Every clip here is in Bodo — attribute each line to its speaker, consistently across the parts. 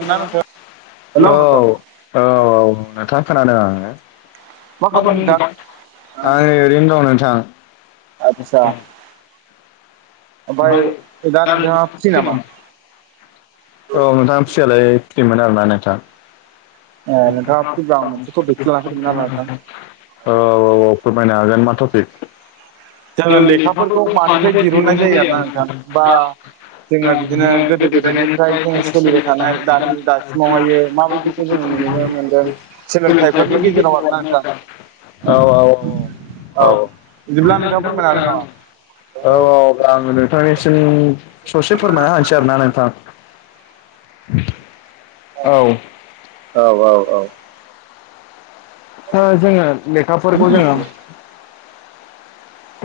Speaker 1: ना नोंथां? हेलौ
Speaker 2: औ
Speaker 1: नोंथां
Speaker 2: औ नोंथाङा खोनादों आङो
Speaker 1: मा खालामदों नोंथां?
Speaker 2: आं ओरैनो दं
Speaker 1: आदसा
Speaker 2: नोंथां
Speaker 1: ओमफ्राय
Speaker 2: ग
Speaker 1: दा नोंथाङा फ्रि नामा?
Speaker 2: न [unintelligible] औ नोंथाङा फिसियालाय फियोमोन आरो ना नोंथां।
Speaker 1: ए नोंथाङा फ्रिबा आं
Speaker 2: बथ
Speaker 1: मोनसे टपिकसो लाना फैदोंमोन आरो
Speaker 2: न
Speaker 1: नोंथां।
Speaker 2: [unintelligible] औ औ औ फोरमायनो हागोन मा तफिक?
Speaker 1: जोङो लेखाफोरखौ मानिफ्राय दहुननाय जायो आरो ना नोंथां बा जोङो बिदिनो गोदो गोदायनिफ्राय जोङो सोलिबाय थानाय दानि दासिमावहाय माबायदि जोङो नुनो मोनदों सोलोंथाइफोरनि गेजेराव आरोना नोंथां।
Speaker 2: औ औ औ
Speaker 1: बिदिब्ला नोंथाङा फोरमायनो हागोन नामा?
Speaker 2: औ औ आङो नोंथांनिसिम ससे फोरमायना हसै आरो ना नोंथां। औ
Speaker 1: औ औ औ
Speaker 2: ओ जोङो लेखाफोरखौ जोङो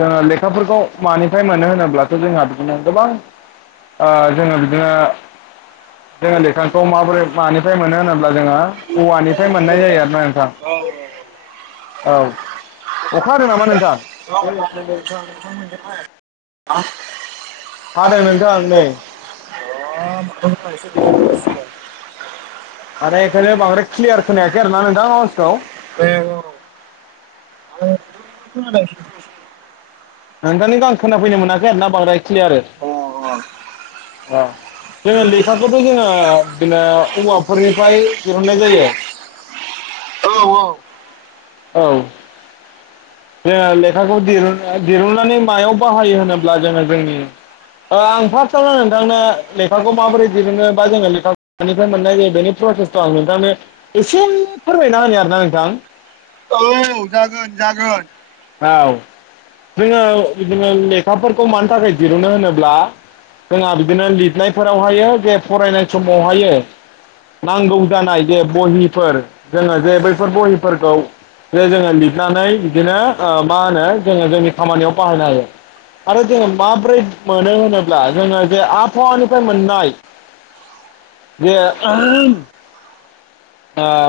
Speaker 2: ओ लेखाफोरखौ मानिफ्राय मोनो होनोब्लाथ' जोंहा बिदिनो गोबां ओ जोङो बिदिनो जोङो लेखांखौ माबोरै मानिफ्राय मोनो होनोब्ला जोङो औवानिफ्राय मोननाय जायो आरो ना नोंथां। औ अखा ह नामा नोंथां?
Speaker 1: औ हादों नोंथां
Speaker 2: हादों
Speaker 1: नोंथांमोननिथिं
Speaker 2: नोंथां नै
Speaker 1: हायाखै अ माथ [unintelligible]
Speaker 2: माने बेखायनो बांद्राय क्लियार खोनायाखै आरो ना नोंथां आवाजखौ।
Speaker 1: द [unintelligible] आ [unintelligible] य
Speaker 2: नोंथांनिखौ आं खोनाफैनो मोनाखै ना बांद्राय क्लियार ओ जोङो लेखाखौथ' जोङो बिनो औवाफोरनिफ्राय दिहुननाय जायो। औ जोङो लेखाखौ दिरुन दिरुननानै मायाव बाहायो होनोब्ला जोङो जोंनि आं फार्स्टआवनो नोंथांनो लेखाखौ माबोरै बा जोङो लेखाफ्राय मोननाय जायो बेनि प्रसेसखौ' आं नोंथांनो एसे फोरमायना होनो आरो ना नोंथां
Speaker 1: औ जागोन जागोन।
Speaker 2: औ जोङो -जोङो लेखाफोरखौ मानि थाखाय दिरुनो होनोब्ला जोंहा बिनो लिरनायफोरावहायो जे फरायनाय समावहायो- नांगौ जानाय जे बहिफोर जोङो जे बैफोर बहिफोरखौ जोङो लिरनानै बिदिनो मा होनो जोङो जोंनि खामानियाव बाहायनो हायो आरो जोङो माब्रै मोनो होनोब्ला जोङो जे आबहावानिफ्राय मोननाय बे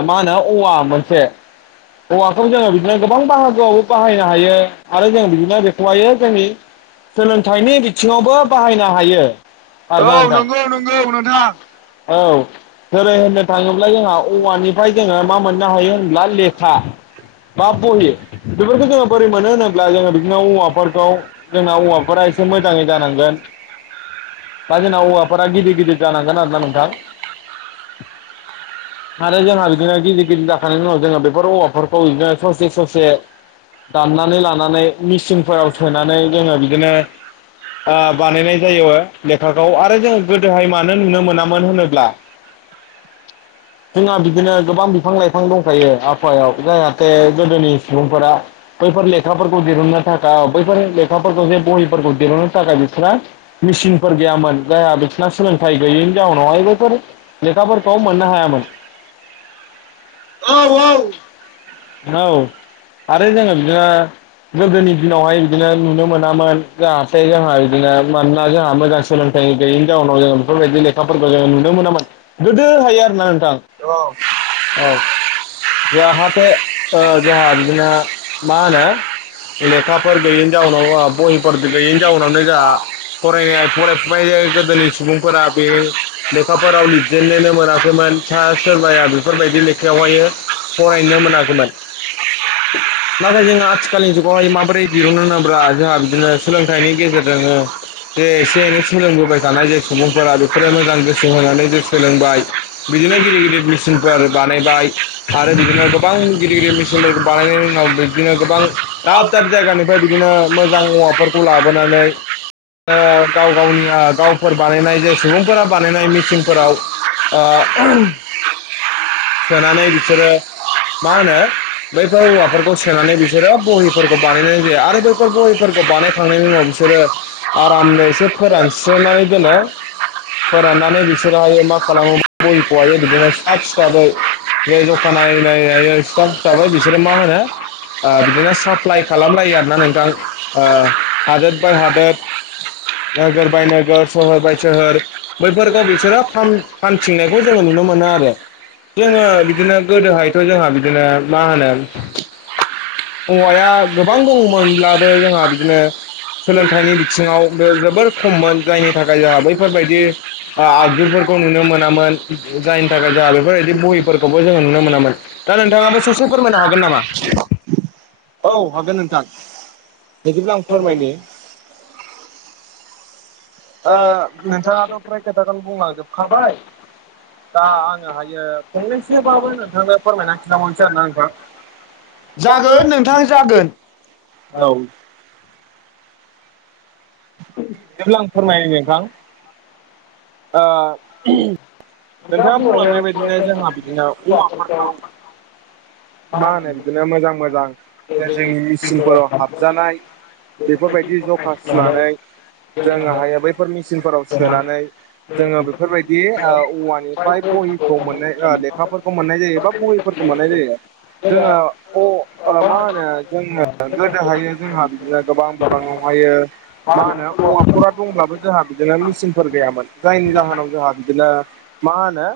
Speaker 2: मा होनो औवा मोनसे औवाखौ जोङो बिदिनो गोबां बाहागो बो बाहायनो हायो आरो जों बिदिनो बेखौहायो जोंनि सोलोंथाइनि बिथिङावबो बाहायनो हायो।
Speaker 1: औ
Speaker 2: आरोना नोंथां
Speaker 1: नंगौ नंगौ नोंथां
Speaker 2: औ जेरै होननो थाङोब्ला जोंहा औवानिफ्राय जोङो मा मोननो हायो होनब्ला लेखा बा बहि बेफोरखौ जोङो बोरै मोनो होनोबा जोङो बिदिनो औवा‌फोरखौ जोंना हौवाफोरा एसे मोजाङै जानांगोन दा जोंना औवाफोरा गिदिर गिदिर जानांगोन आरोना नोंथां। आरो जोंहा बिदिनो गिदिर गिदिर जाखानायनायनि उनाव जोंहा बेफोर औवाफोरखौ बिदिनो ससे ससे दाननानै लानानै मेसिनफोराव सोनानै जोङो बिदिनो बानायनाय जायो लेखाखौ आरो जों गोदोहाय मानो नुनो मोनामोन होनोब्ला
Speaker 1: लांदां
Speaker 2: जोंहा बिदिनो गोबां बिफां लाइफां दंखायो आबहावायाव जाहाथे गोदोनि सुबुंफोरा बैफोर लेखाफोरखौ दिहुननो थाखाय बैफोर लेखाफोरखौ जे बहिफोरखौ दिहुननो थाखाय बिसोरो मेसिनफोर गैयामोन जायहा बिसोरना सोलोंथाइ गैयिनि जाउनावहाय बेफोर
Speaker 1: साइड नयस
Speaker 2: औ औ आरो जोङो बिदिनो गोदोनि दिनावहाय बिदिनो नुनो मोनामोन जाहाथे जोंहा बिदिनो मानोना जोंहा मोजां सोलोंथाइ गैयिनि जाउनाव जोङो बेफोरबायदि लेखा नफोरखौ जोङो नुनो मोनामोन गोदो हायो आरो ना नोंथां औ औ जाहाथे ओ जोंहा जोंहा मा होनो लेखाफोर गैयिनि जाउनाव बहिफोर गैयिनि जाउनावनो जोंहा फरायनाय फरायफुबाय जायो गोदोनि सुबुंफोरा बे लेखाफोराव लिरजेननोनो मोनाखैमोन सा सोरबाया बेफोरबायदि लेखायावहायो फरायनो मोनाखैमोन
Speaker 1: लांदां
Speaker 2: नाथाय जोङो आथिखालनि जुगावहाय माबोरै दहुनो होनोब्ला जोंहा बिदिनो सोलोंथाइनि गेजेरजोंनो जे एसे एनै सोलोंबोबाय थानाय जे सुबुंफोरा बेफोरो मोजां गोसो होनानै जे सोलोंबाय बिदिनो गिदिर गिदिर मेसिनफोर बानायबाय आरो बिदिनो गोबां गिदिर गिदिर मेसिनफोरखौ बानायनायनि उनाव बिदिनो गोबां दाब दाब जायगानिफ्राय बिदिनो मोजां औवाफोरखौ लाबोनानै गाव गावनि गावफोर बानायनाय जे सुबुंफोरा बानायनाय मिसिनफोराव ओ सोनानै बिसोरो मा होनो बैफोर औवाफोरखौ सोनानै बिसोरो बहिफोरखौ बानायनाय जायो आरो बैफोर बहिफोरखौ बानायखांनायनि उनाव बिसोरो आरामनोसे फोरानस्रोनानै दोनो फोराननानै बिसोरहायो मा खालामो बहिखौहायो बिदिनो सा हिसाबै जे जखा नायै नायै सिथाब सिथाबै बिसोरो मा होनो बिदिनो साप्लाइ खालामलायो आरोना नोंथां हादोद बाय हादोद नोगोर बाय नोगोर सोहोर बाय सहोर बैफोरखौ बिसोरो फानथिंनायखौ जोङो नुनो मोनो आरो जोङो बिदिनो गोदोहायथ' जोंहा बिदिनो मा होनो
Speaker 1: लांदां
Speaker 2: औवाया गोबां दङमोनब्लाबो जोंहा बिदिनो सोलोंथाइनि बिथिङाव बे जोबोर खममोन जायनि थाखाय जोंहा बैफोरबायदि आगजुफोरखौ नुनो मोनामोन जायनि थाखाय जोंहा बेफोरबायदि बहिफोरखौबो जोङो नुनो मोनामोन। दा नोंथाङाबो ससे फोरमायनो हागोन नामा? औ हागोन
Speaker 1: बिदिब्ला आं फोरमायनो नोंथाङाथ' फ्राय खोथाखौल बुंलांजोबखाबाय दा आङो हायो फंनैसो बाबो नोंथांनो फोरमायनानै खिन्थ हरसै आरो ना आंखौ
Speaker 2: जागोन नोंथां जागोन
Speaker 1: औ जेब्ला आं फोरमायो नोंथां नोंथाङा बुंलांनाय बायदिनो जोंहा बिदिनो औवा फोरखौ मा होनो बिदिनो मोजां मोजां जोंनि मेचिनफोराव हाबजानाय बेफोरबायदि जखा सुनानै जोङोहायो बैफोर मेचिनफोराव सोनानै जोङो बेफोरबायदि औवानिफ्राय बहिखौ मोननाय लेखाफोरखौ मोननाय जायोबा बहि फोरखौ मोनानाय जायो। जोङो मा होनो जोङो गोदोहाय जोंहा बिदिनो गोबां बिबानावहायो मा होनो औवाफोरा दंब्लाबो जोंहा बिदिनो मेसिनफोर गैयामोन जायनि जाहोनाव जोंहा बिदिनो मा होनो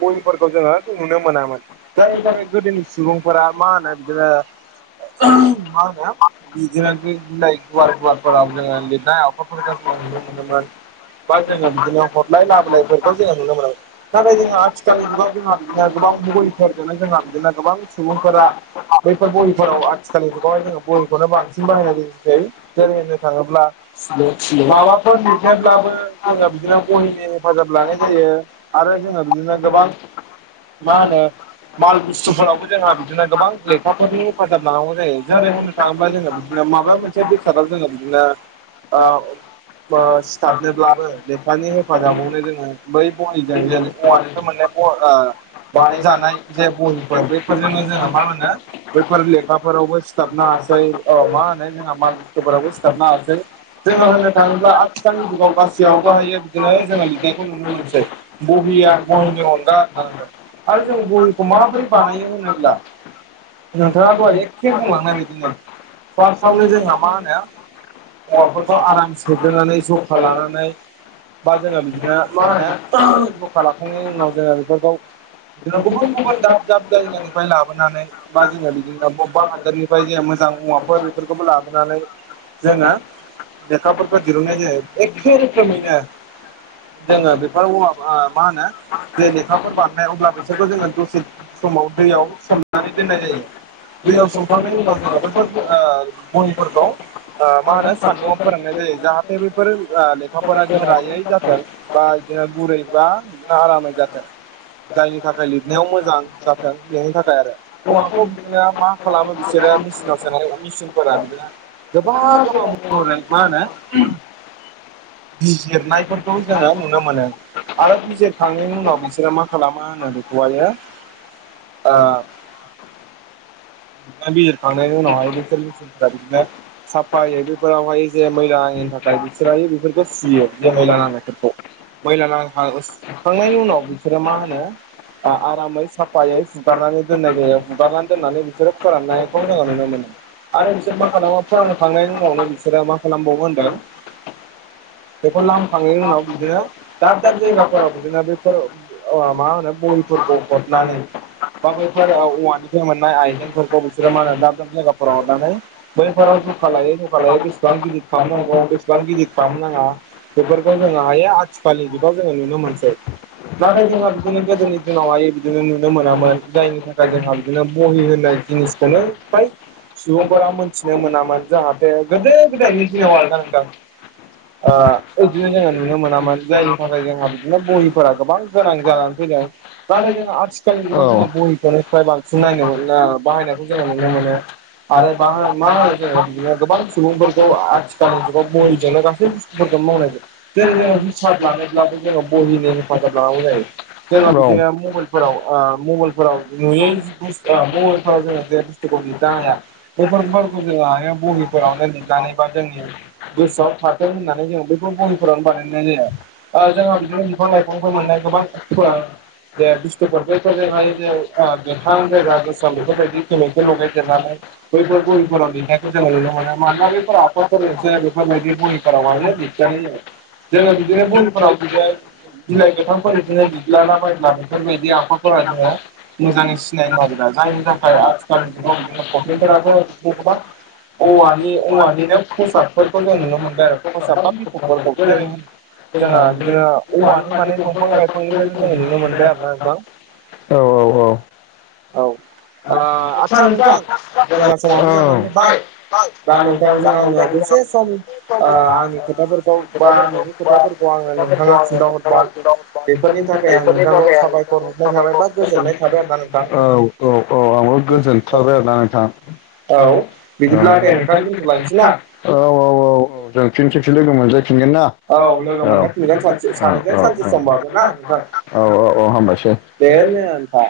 Speaker 1: बयफोरखौ जोङो नुनो मोनामोन जायनि थाखाय गोदोनि सुबुंफोरा मा होनो बिदिनो मााना बिदिना लायक बार अफोर मोन मोन बास ज बिदिनो हरलाय लाबोलाय ज नाथाय जोंहा आथिखालनि जुगाव जोंहा बिदिनो गोबां मबाइलफोरजों जोंहा गोबां सुबुंफोरा बैफोर बहफोराव आथिखालनि जुगावहाय जोङो बहिखौनो बांसिन बाहायनाय जायो। जेरै होननो थाङोब्ला माबाफोर लिरनोब्लाबो जोङो बिदिनो गहनि हेफाजाब लानाय जायो आरो जोङो बिदिनो गोबां मा होनो माल बुसतु सथु फोरावबो जोंहा बिदिनो गोबां लेखाफोरनि हेफाजाब लानांगौ जायो जेरै होननो थाङोब्ला जोङो बिदिनो माबा मोनसे से बेसादा जोङो बिदिनो सिथाबनोब्लाबो बेेफानि हेफाजाबावनो जोङो बै जायो औवानिफ्राय मोने बानायजानाय जे बय बैफोरजोंनो जोंहा मा होनो बैफोर लेखाफोरावबो सिथाबनो हासै मा होनो बार'बस जोङो होननो थाङोब्ला आथिखालनि जुगाव गासैयावबो हायो बिदिनो जोङो लिरनायखौ नुनो मोनसै बहिया बहिनि अनगा होननादों आरो जों बहिखौ माबोरै बानायो होनोब्ला नोंथाङा दहाय एखे बुंलांनाय बिदिनो फार्स्टआवनो जोंहा मा होनो हौवाफोरखौ आराम सोग्रोनानै जखा लानानै बा जोङो बिदिनो मा होनो जखा लाखांनायनि उनाव जोङो बेफोरखौ बिदिनो गुबुन गुबुन दाब दाब जायगानिफ्राय लाबोनानै बा जोङो बिदिनो बबेबा हादरनि बे बायदि मोजां औवाफोर बेफोरखौबो लाबोनानै जोङो लेखाफोरखौ दहुननाय जायो एखे रोखोमैनो जोङो बेफोर औ मा होनो जे लेखाफोर बारनाय अब्ला बिसोरखौ जोङो दसे समाव दैयाव सोमनानै दोननाय जायो दैयाव संखांनायनि उनाव जोङो बैफोर बहिफोरखौ मा होनो सान्दुङाव फोरोंनाय जायो जाहाथे बेफोर लेखाफोरा गोरायै जाथों बा बिदिनो गुरैबा बिदिनो आरामै जाथों जायनि थाखाय लिरनायाव मोजां जाथों बेनि थाखाय आरो औवाखौ बिदिनो मा खालामो बिसोरो मेसिनाव सोनाय मेसिन [unintelligible] ब गोबा गब मान बिजिरनायफोरखौ जोङो नुनो मोनो आरो बिजिरखांनायनि उनाव बिसोरो मा खालामो होनो [unintelligible] बिजिरखांनायनिनायनि उनावहाय साफायै बेफोरावहाय जे मैला नि थाखाय बिसोरायो बेफोरखौ फुयो जे मैला नांनायफोरखौ। मैला नां सुखांनायनि उनाव बिसोरो मा होनो ओ आरामै सा फायै हुगारनानै दोनाय जायो हुगारनानै दोननानै बिसोरो फोराननायखौ जोङो नुनो मोनो आरो बिसोर मा खालामो फोरानखांनायनि उनावनो बिसोरो मा खालामबावो होनदों बेफोर लामखांनायनि उनाव बिदिनो दाब दाब जायगाफोराव बिदिनो बेफोर मा होनो बहि फोरखौ हरनानै बा बैफोर औवानिफ्राय मोननाय आइजेंफोरखौ बिसोरो मा होनो दाब दाब जायगाफोराव हरनानै बैफोराव जखा लायै जखा लायै बेसेबां गिदिर खालामनांगौ बेसेबां गिदिर खालामनाङा बेफोरखौ जोंङो हायो आथिखालनि जुगाव जोंङो नुनो मोनसै। नाथाय जोंहा बिदिनो गोदोनि दिनावहाय बिदिनो नुनो मोनामोन जायनि थाखाय जोंहा बिदिनो बहि होननाय जिनिसखौनो फ्राय सुबुंफोरा मिथिनो मोनामोन जाहाथे गोदो गोदायनि दिनाव आरोना नोंथां। ओ बिदिनो जोंङो नुनो मोनामोन जायनि थाखाय जोंहा बिदिनो बहिफोरा गोबां गोनां जानानै फैदों। नाथाय जों आ थिखालनि जुगाव जोंङो बहिखौनो फाय बांसिन नायनो मोनो बाहायनायखौ जोंङो नुनो मोनो आरो बाय जोंङो बिदिनो गोबां सुबुंफोरखौ आथिखालनि जुगाव बहिजोंनो गासै बुस्थुफोरखौनो मावनायजायो। जेरै जोंङो हिसाब लानोब्लाबो जोंङो बहिनो हेफाजाब लानांगौ जायो। जोंहा बिदिनो मबाइलफोराव ओ मबाइलफोराव नुयै जि बुु मबाइलफोराव जोंङो जे बुस्थुखौ [unintelligible] थानो हाया बे ब [unintelligible] [unintelligible] बहिफोरावनो लिरनानै बा जोंनि गोसोआव थाथों होननानै जों बहिफोरावनो बानायनाय जाया ओ जोंहा बिदिनो बिफां लाइफांफोर मोननाय गोबां ओ गोथां
Speaker 2: बे
Speaker 1: गोजा गोसोम बेफोरबायदि केमिकेल लगायदेरनानै
Speaker 2: [unintelligible]
Speaker 1: बैफोर बहिफोराव लिरनायखौ जोङो नुनो मोनो मानोना बैफोर
Speaker 2: [unintelligible]
Speaker 1: आखरफोरजोंसो बेफोरबायदि बहिफोराव माने लिरजानाय जायो
Speaker 2: [unintelligible] जोंङो बिदिनो दैफ्राव बिदिनो बिलाइ गोथांफोर बिदिनो बिग्लाना बाया बेफोरबायदि आब
Speaker 1: मोजाङै सिनायनो नागिरा जायनि थाखाय आथिखालनि जुगाव बिदिनो फावथेनफोराबो बिदिनो गोबां
Speaker 2: [unintelligible] [unintelligible]
Speaker 1: औवानि औवानिनो खसाबफोरखौ जों नुनो मोनबाय आरो
Speaker 2: औवानि
Speaker 1: खसाब बा बिखबफोरखौ जेरै जोंहा बिदिनो
Speaker 2: [unintelligible]
Speaker 1: औवानि माने दंफां लाइफांनिफ्रायबो जोङो नुनो मोनबाय आरोना नोंथां
Speaker 2: [unintelligible] औ औ औ
Speaker 1: औ
Speaker 2: आथसा
Speaker 1: आदसा जोंहा
Speaker 2: नोंथां औ।
Speaker 1: समाबो जानानै फैबाय दा नोंथांजों आङो दसे सम ओ आंनि खोथाफोरखौ बा नोंनि खोथाफोरखौ आंनो नोंथाङा खिन्थाहरबाय बेफोरनि थाखाय आं नोंथांखौ साबायखर
Speaker 2: [unintelligible] [unintelligible]
Speaker 1: हरनाय थाबाय बा गोजोननाय थाबाय
Speaker 2: साबायखर
Speaker 1: आरोना नोंथां
Speaker 2: [unintelligible] औ औ औ आंबो गोजोनथारबाय आरोना नोंथां। औ औ
Speaker 1: बिदिब्ला दे
Speaker 2: [unintelligible]
Speaker 1: नोंथां
Speaker 2: औ
Speaker 1: दोनथ'लायनोसै ना
Speaker 2: औ औ। फिन खेबसे लोगो मोनजायफिनगोन
Speaker 1: औ
Speaker 2: ना
Speaker 1: लोगो
Speaker 2: औ
Speaker 1: मोनलायफिनगोन सानसे
Speaker 2: [unintelligible]
Speaker 1: सानैजों
Speaker 2: औ
Speaker 1: सानसे समबाबो
Speaker 2: औ औ औ हामबायसै।
Speaker 1: देनो आनथा